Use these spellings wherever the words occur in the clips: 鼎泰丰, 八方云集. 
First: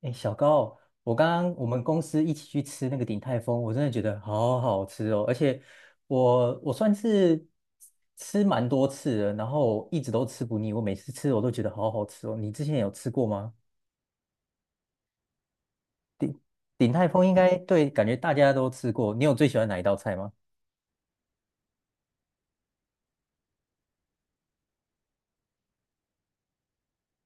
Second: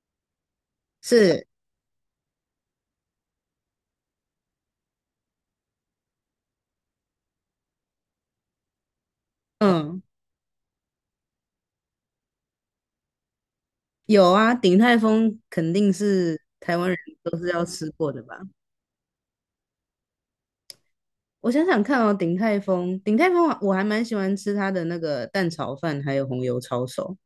哎，小高，我刚是，刚我们公司一起去吃那个鼎泰丰，我真的觉得好好吃哦，而且我算是吃蛮多次了，然后一嗯，直都吃不腻，我每次吃我都觉得好好吃哦。你之前有吃过吗？有啊，鼎泰丰肯定是台湾鼎人泰丰应都是该要对，吃感过觉的大吧？家都吃过。你有最喜欢哪一道菜吗？我想想看哦，鼎泰丰我还蛮喜欢吃它的那个蛋炒饭，还有红油抄手。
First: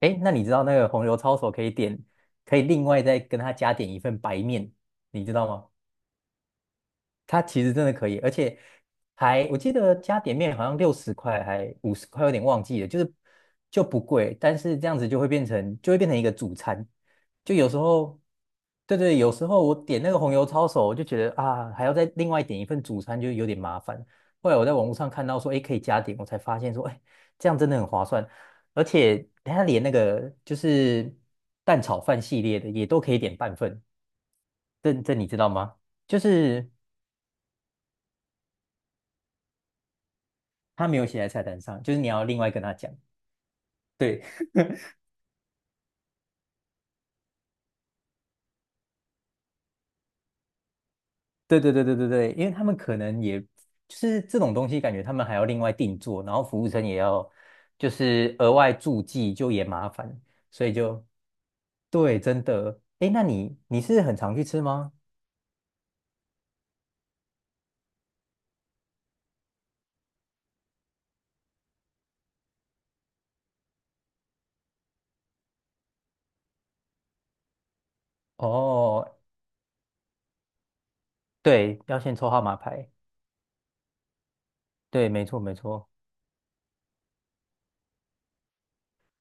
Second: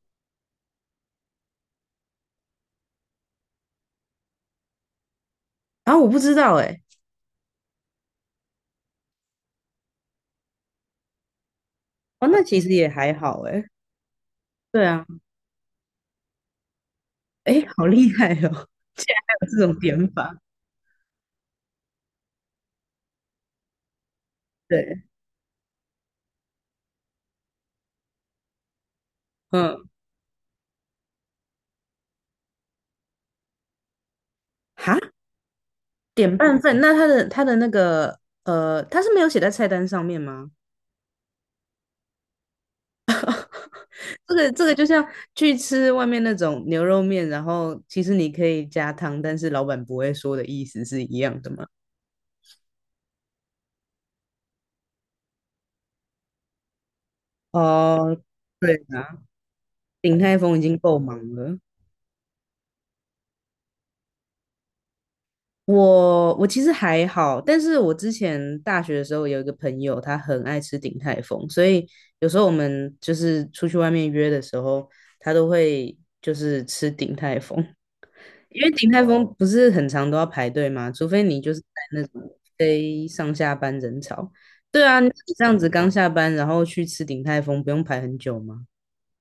哎，那你知道那个红油抄手可以点，可以另外再跟他加点一份白面，你知道吗？然后我不知道哎。它其实真的可以，而且还我记得加点面好像60块还50块，哦，有那点其忘实记了，也就还是好哎。就不贵，但是对这样啊。子就会变成一个主餐，哎，就有时好厉候害哦，对竟对，然有时还有候这我种点点那个红法。油抄手，我就觉得啊还要再另外点一份主餐，就有点麻烦。后来我在网络对，上看到说，哎，可以加点，我才发现说，哎，这样真的很划算，而且它连嗯，那个就是蛋炒饭系列的也都可以点半份，这哈，这你知道吗？就点半是。份，那他的那个他是没有写在菜单上面吗？他没有写在菜单上，就是你要另外跟他讲。对，这个就像去吃外面那种牛肉面，然后其实你可以加汤，但是老板不会说的意思是一样的对嘛？对对对对对，因为他们可能也就是这种东西，感觉他们还要另外定做，然后服务生也要就哦，是额外对注啊，记，就也麻鼎烦，泰丰已所以经够就忙了。对，真的。哎，那你你是很常去吃吗？我其实还好，但是我之前大学的时候有一个朋友，他很爱吃鼎泰丰，所以有时候我们就是出去外面约的时候，他都会就是吃鼎泰丰。因为鼎泰哦，丰不是很常都要排队吗？除非你就是在对，要那先种抽号码牌。非上下班人潮。对啊，对，你没错这没样子错。刚下班，然后去吃鼎泰丰，不用排很久吗？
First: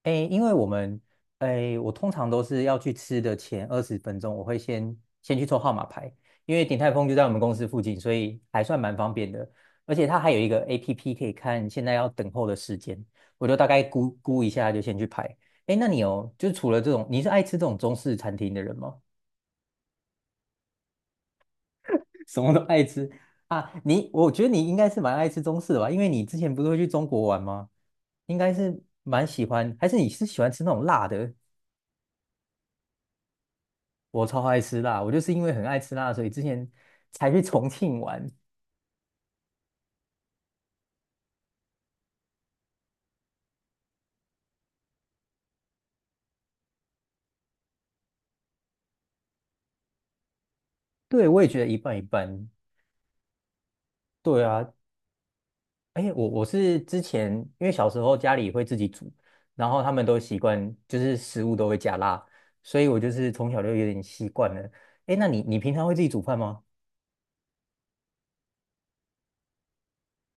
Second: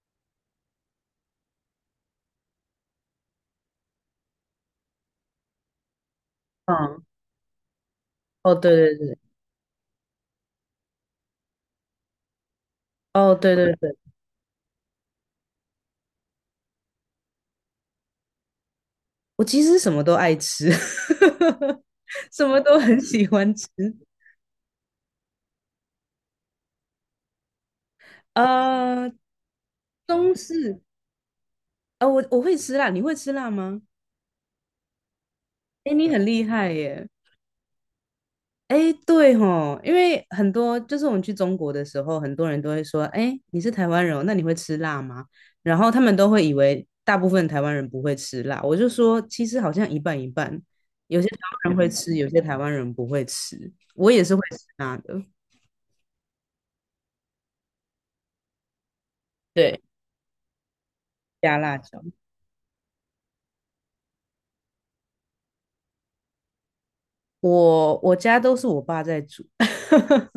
诶，因为我们，诶，我通常都是要去吃的前20分钟，我会先先去抽号码牌，因为鼎泰嗯，丰就在我们公司附近，所以哦，还对算对蛮方对。便的。而且它还有一个 APP 可以看现在要等候的时间，哦，我对就大对概对，估估一下就先去排。诶，那你有，就是除了这种，你是爱吃这种中式餐厅的人吗？我其实什么都爱吃，什什么么都都爱很吃喜欢吃。啊？你，我觉得你应该是蛮爱吃中式的吧，因为你之前不是会去中国玩吗？应该是呃，蛮喜欢，还是你是中喜欢吃那式，种辣的？我会吃辣，你会吃辣吗？我超爱吃辣，我就是因为很爱哎，吃你辣，所很以之厉前害耶。才去重庆玩。哎，对吼，因为很多就是我们去中国的时候，很多人都会说，哎，你是台湾人哦那你会吃辣吗？然后他们都会以为大部分台湾人不会吃辣，我就说其实好像一半一半，有些对，台我也觉得湾人一会半一吃，有些半。台湾人不会吃。我也是会对吃啊，辣的，哎，我是之前因为小时候家里会自己煮，然对，后他们都习惯就是食物加都辣会加椒。辣，所以我就是从小就有点习惯了。哎，那你你平常会自己煮饭吗？我家都是我爸在煮，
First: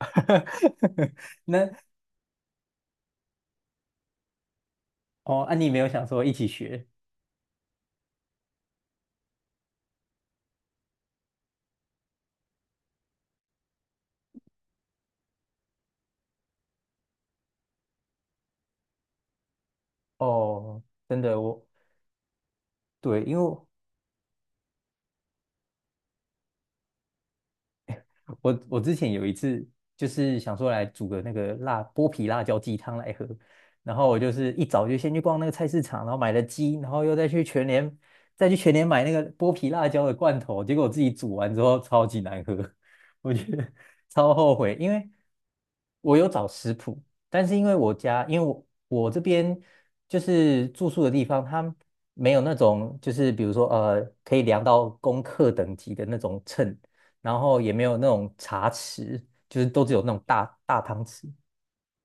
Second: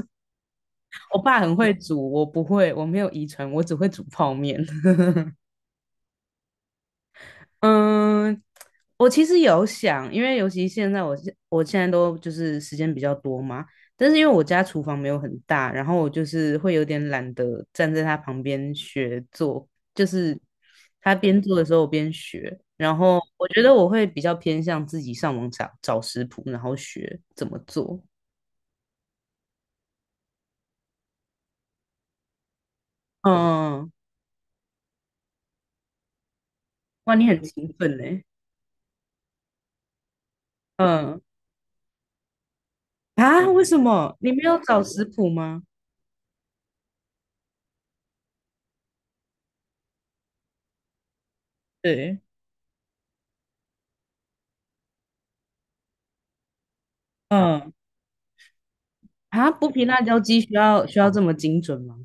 我爸很那会煮，我不会，我没有遗传，我只会煮泡面。哦，啊，你没有想说一起学嗯，我其实有想，因为尤其现在我现在都就是时间比较多嘛，但是因为我家厨房没有很大，然后我就是会有点懒得站在他旁边学做，就是哦？他真边的，做的我时候我边学，然后对，因我为。觉得我会比较偏向自己上网找找食谱，然后学怎么做。我我之前有一次就是想说来煮个那个辣剥皮辣椒鸡汤来喝，嗯，然后我就是一早就先去逛那个菜市场，然后买了鸡，然后哇，又你再很去全勤奋联呢。买那个剥皮辣椒的罐头，结果我自己嗯，煮完之后超级难喝，我觉啊，为得 什 么你超没后有悔，找因食为谱吗？我有找食谱，但是因为我家因为我我这边就是住宿的地方，它对，没有那种就是比如说可以量到公克等级的那种秤。然后嗯，也没有那种茶匙，啊，就是剥皮都只辣有那椒种鸡需大大要需汤要这匙，么精准吗？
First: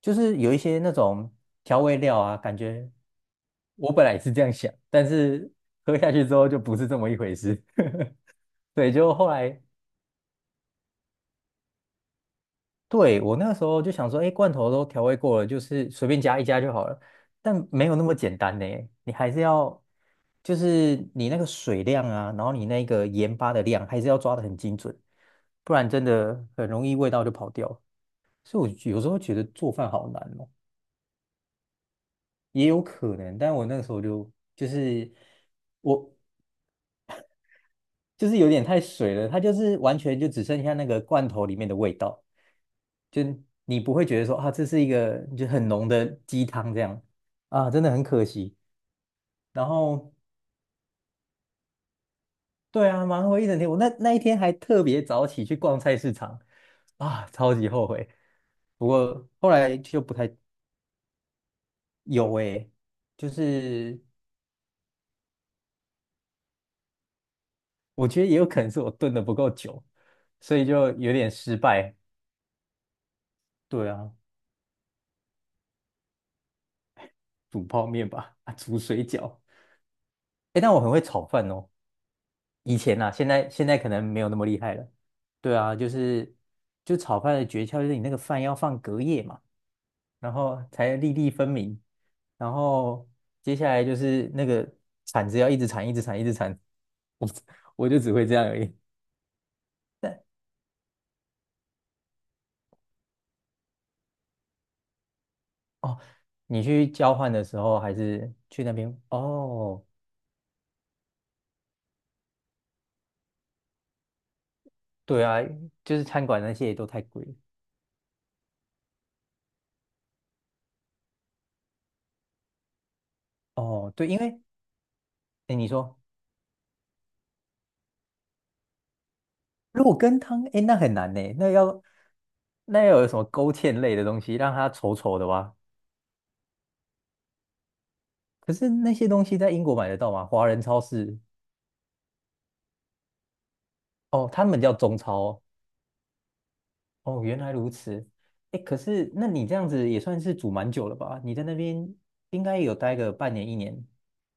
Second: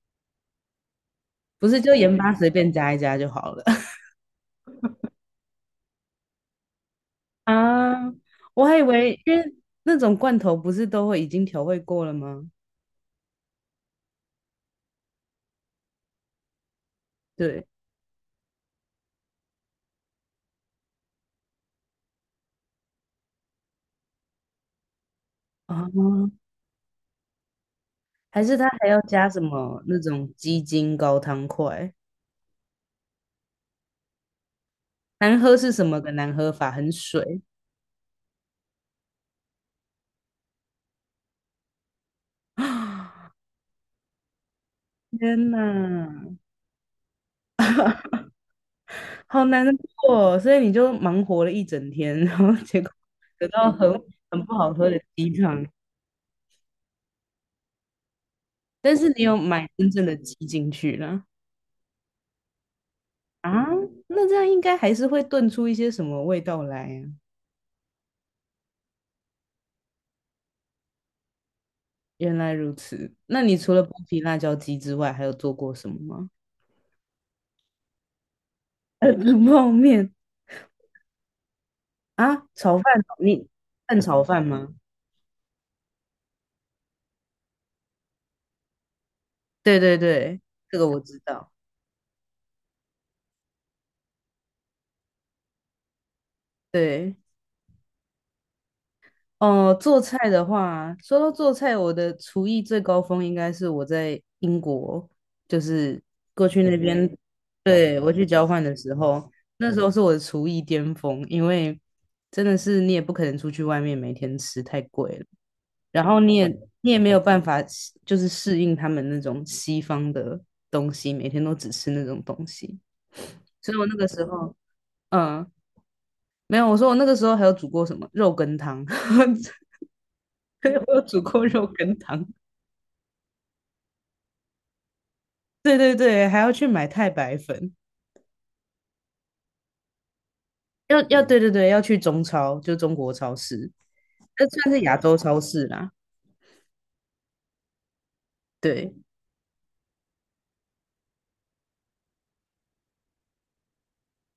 就是有一些那种不是，调就味盐料巴啊，随感便觉加一加就好了。 我 本来也是这样想，但是喝下去之后就不是这么一回事。啊？我还以对，就为，后因为来那种罐头不是都会已经调味过了吗？对我那个时候就想说，哎，罐头都调味过了，就是随便加一加就好了，对但没有那么简单呢，你还是要。就是你那个水量啊，然后你那个盐巴的量，还是要抓得很精准，不啊，然真的很容易味道就跑掉。还是所它以还我要有时候加觉什得做么饭那好难种哦，鸡精高汤块？也有可能，但我那个时候就就是难喝是什么个我难喝法？很水就是有点太水了，它就是完全就只剩下那个罐头里面的味道，就啊！你不会觉得说啊，这是一个 就天很浓的哪，鸡汤这样啊，真的很可惜。好难然后过哦。所以你就忙活了一整天，然后结对果啊，忙活一得整到天，我那很那一天很不还好特喝的别早鸡起去汤。逛菜市场啊，超级后悔。不但是你过有后买来真就正不的鸡太进去了。有诶、就啊，是那这样应该还是会炖出一些什么味道来呀、我觉得也有可能是我炖的不够久，所以就有点失败。原来如此。那你除了对剥啊，皮辣椒鸡之外，还有做过什么吗？煮泡面吧，啊，煮水呃饺。冷泡面哎，但我很会炒饭哦，啊，炒以饭，前啊，现你在现在可蛋能没炒有那饭么厉吗？害了。对啊，就是就炒饭的诀窍就是你那个饭要放隔夜嘛，对对然对，后这个才我粒知粒分道。明，然后接下来就是那个铲子要一直铲，一直铲，一直铲，对，我就只会这样而已。哦，做但菜的话，说到做菜，我的厨艺最高峰应该是我在英国，就哦，是过去你那嗯去交边，换的时候还对，我去是交换去那的时边候，那时哦？候是我的厨艺巅峰，因为真的是你也不可能出去外面每天吃，太贵对了，啊，就然是后餐你馆也那些也都你也太没有贵了办法适就是适应他们那种西方的东西，每天都只吃那种东西，所以我哦，那对，个因时为候，嗯，哎，你说没有，我说我那个时候还有煮过什么肉羹汤。肉羹汤，哎，那 我很有难呢，煮过那肉要羹汤。那要有什么勾芡类的东西，让它稠稠的哇。对对对，还要去买太白粉，可是那些东西在英国买得到吗？华人超要市要对对对，要去中超，就中国超市，哦，他这们叫算是亚中超洲超哦。市啦。哦，原来如此。哎，可对，是那你这样子也算是煮蛮久了吧？你在那边应该有待个半年一年，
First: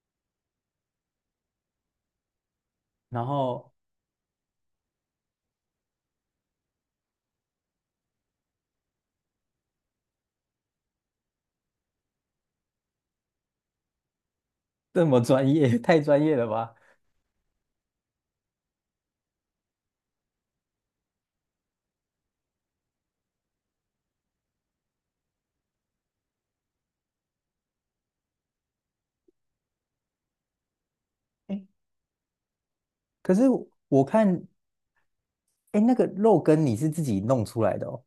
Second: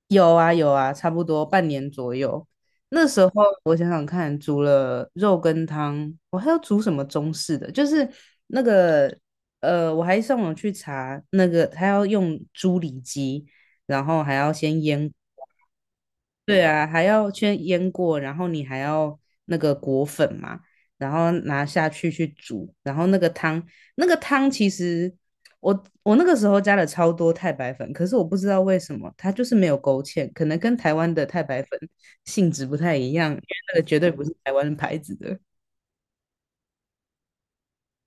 有啊有啊，差不多半年左右。那时然候后我想想看，煮了肉羹汤，我还要煮什么中式的？就是那个我还上网去查那个，他要用猪里脊，然后还要先这腌，么专业，太专业了对吧？啊，还要先腌过，然后你还要那个裹粉嘛，然后拿下去去煮，然后那个汤，那个汤其实我那个时候加了超多太白粉，可是我不知道为什么它就是没有勾芡，可能跟台湾的太白哎，粉性质不太一样，可因是为那个绝我对不是看，台湾牌子的。哎，那个肉羹你是自己弄出来的哦。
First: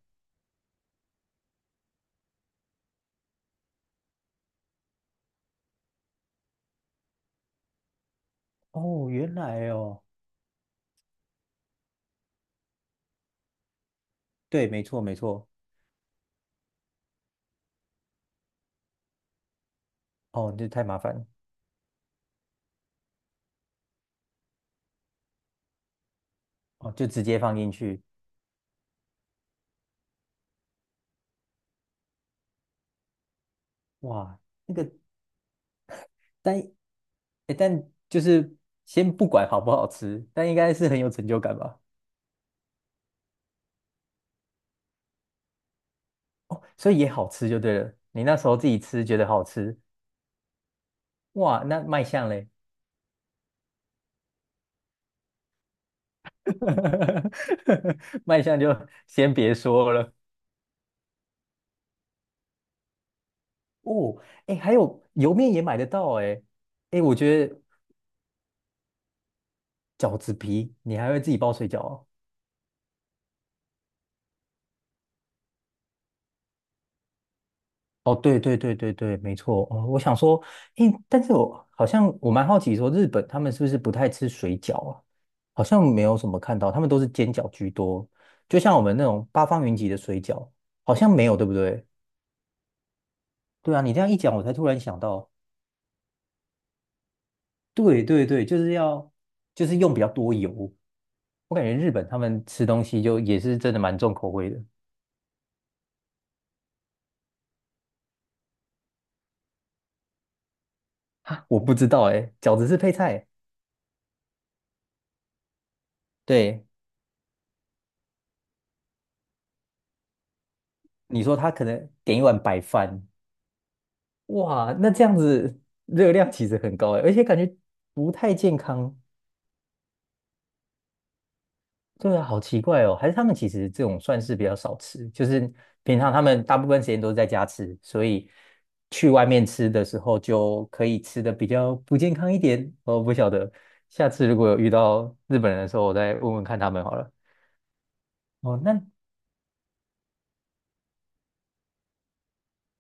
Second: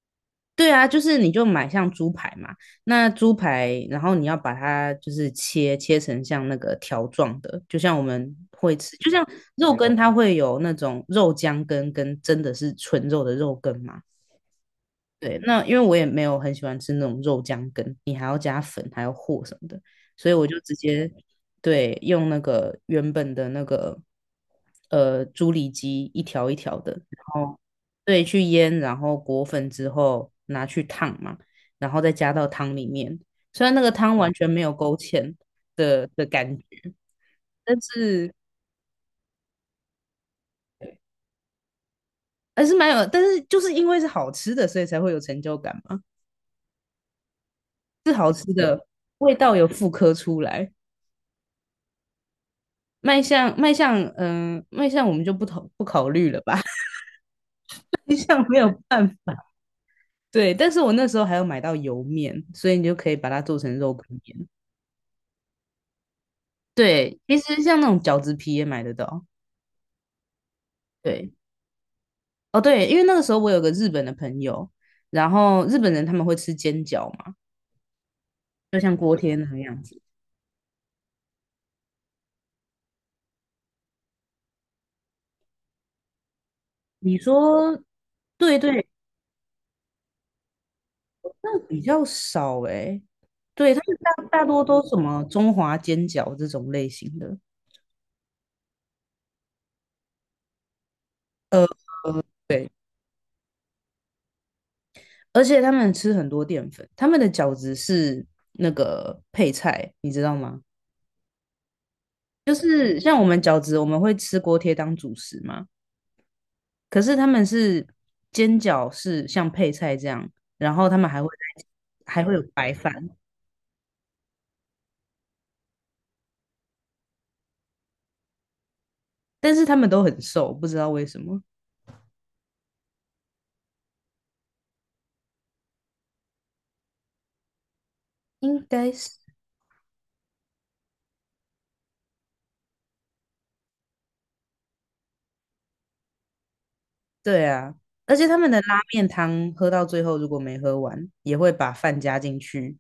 对啊，就是你就买像猪排嘛，那猪排，然后你要把它就是切成像那个条状的，就像我们会吃，哦，就像原来肉羹哦，它会有那种肉浆羹跟真的是纯肉的肉羹嘛，对，没错没对，错，那因为我也没有很喜欢吃那种肉酱羹，你还要加粉，还要和什么的，所以我哦，就这直太麻接烦了，对用那个原本的那个猪里脊一条一条哦，的，就直接然放后进去，对去腌，然后裹粉之后拿去烫嘛，然后再加到汤里面。虽然那个汤完哇，全没有那个勾芡的但，感觉，诶但但就是是先不管好不好吃，但应该是很有成就感吧？还是蛮有，但是就是因为是好吃的，所以才会有成就感嘛，哦，所以也好吃就对了，是你好那时吃候自己的，吃觉得味好道有吃，复刻出来。哇，那卖相嘞，卖相，卖相我们就不考虑了吧，卖 卖相没相有就办先法。别说了。对，但是我那时候还有买到油面，所以你就可以把它做成肉羹哦，面。哎，还有油面也买得到哎，哎，我对，其觉得实像那种饺子皮也买得到。饺子皮你还会对，自己包水饺哦哦对，因为那个时候我有个日本的朋友，然后日本人他们会吃煎饺嘛，哦，对对对就对像锅对，贴没那个错。样哦，我子。想说，诶，但是我蛮好奇说，日本他们是不是不太吃水饺啊？好像没有什么看到，他们都是你煎饺居说，多。对就像我对，们那种八方云集的水饺，好像没有，对不那比对？较少诶、欸对，对他啊，你们这样一讲，大我大才多突然都什想么到，中华煎饺这种类型的。对对对，就是要就是用比较多油。我感呃，觉日本他们吃对。东西就也是真的蛮重口味的。而且他们吃很多淀粉，他们的饺子是那个配菜，你知道吗？哈，我不知道诶，就饺子是配是像我菜，们饺子，我们会吃锅贴当主食嘛，对，可是他们是煎饺是像配菜这样，然后他们还你会说他可能再点一还会碗有白白饭，饭。哇，那这样子热量其实很高哎，而且感觉不太健康。但是他们都很瘦，不知道为什么，对啊，好奇怪哦，还是他们其实这种算是比较少吃，就是平常他们大部分时间都是在家吃，所以应该是去外面吃的时候就可以吃的比较不健康一点。我不晓得，下次如果有遇到日本人的时候，我再问问看他们好了。对啊。而且他们的哦，拉那面汤喝到最后，如果没喝完，也会把饭加进去，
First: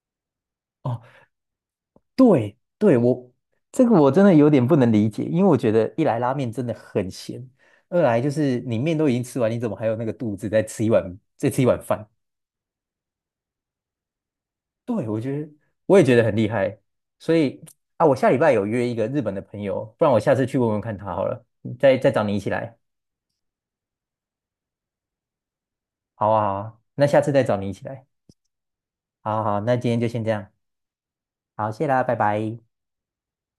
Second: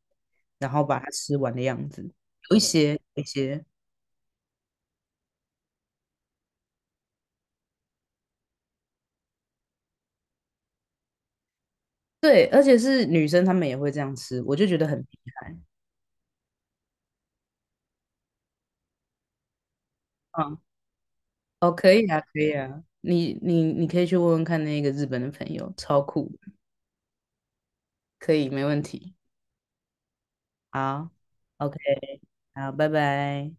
然后把哦，它吃完的样子。有对一些，对，有一我些，这个我真的有点不能理解，因为我觉得一来拉面真的很咸，二来就是你面都已经吃完，你怎么还有那个肚子再吃一碗再吃一碗饭？对，而且是女生她们也会这样吃，我就觉得很厉对，我觉得害。我也觉得很厉害，所以啊，我下礼拜有约一个日本的朋友，不然我下次嗯，去问问看他好了，哦，可再以再啊，找你一可起以来，啊，你可以去问问看那个日本的朋友，超酷好啊好啊，那下次再找你一起来，可以，没问题。好好好那今天就先这样，好好，，OK，谢啦，拜拜。好，拜拜。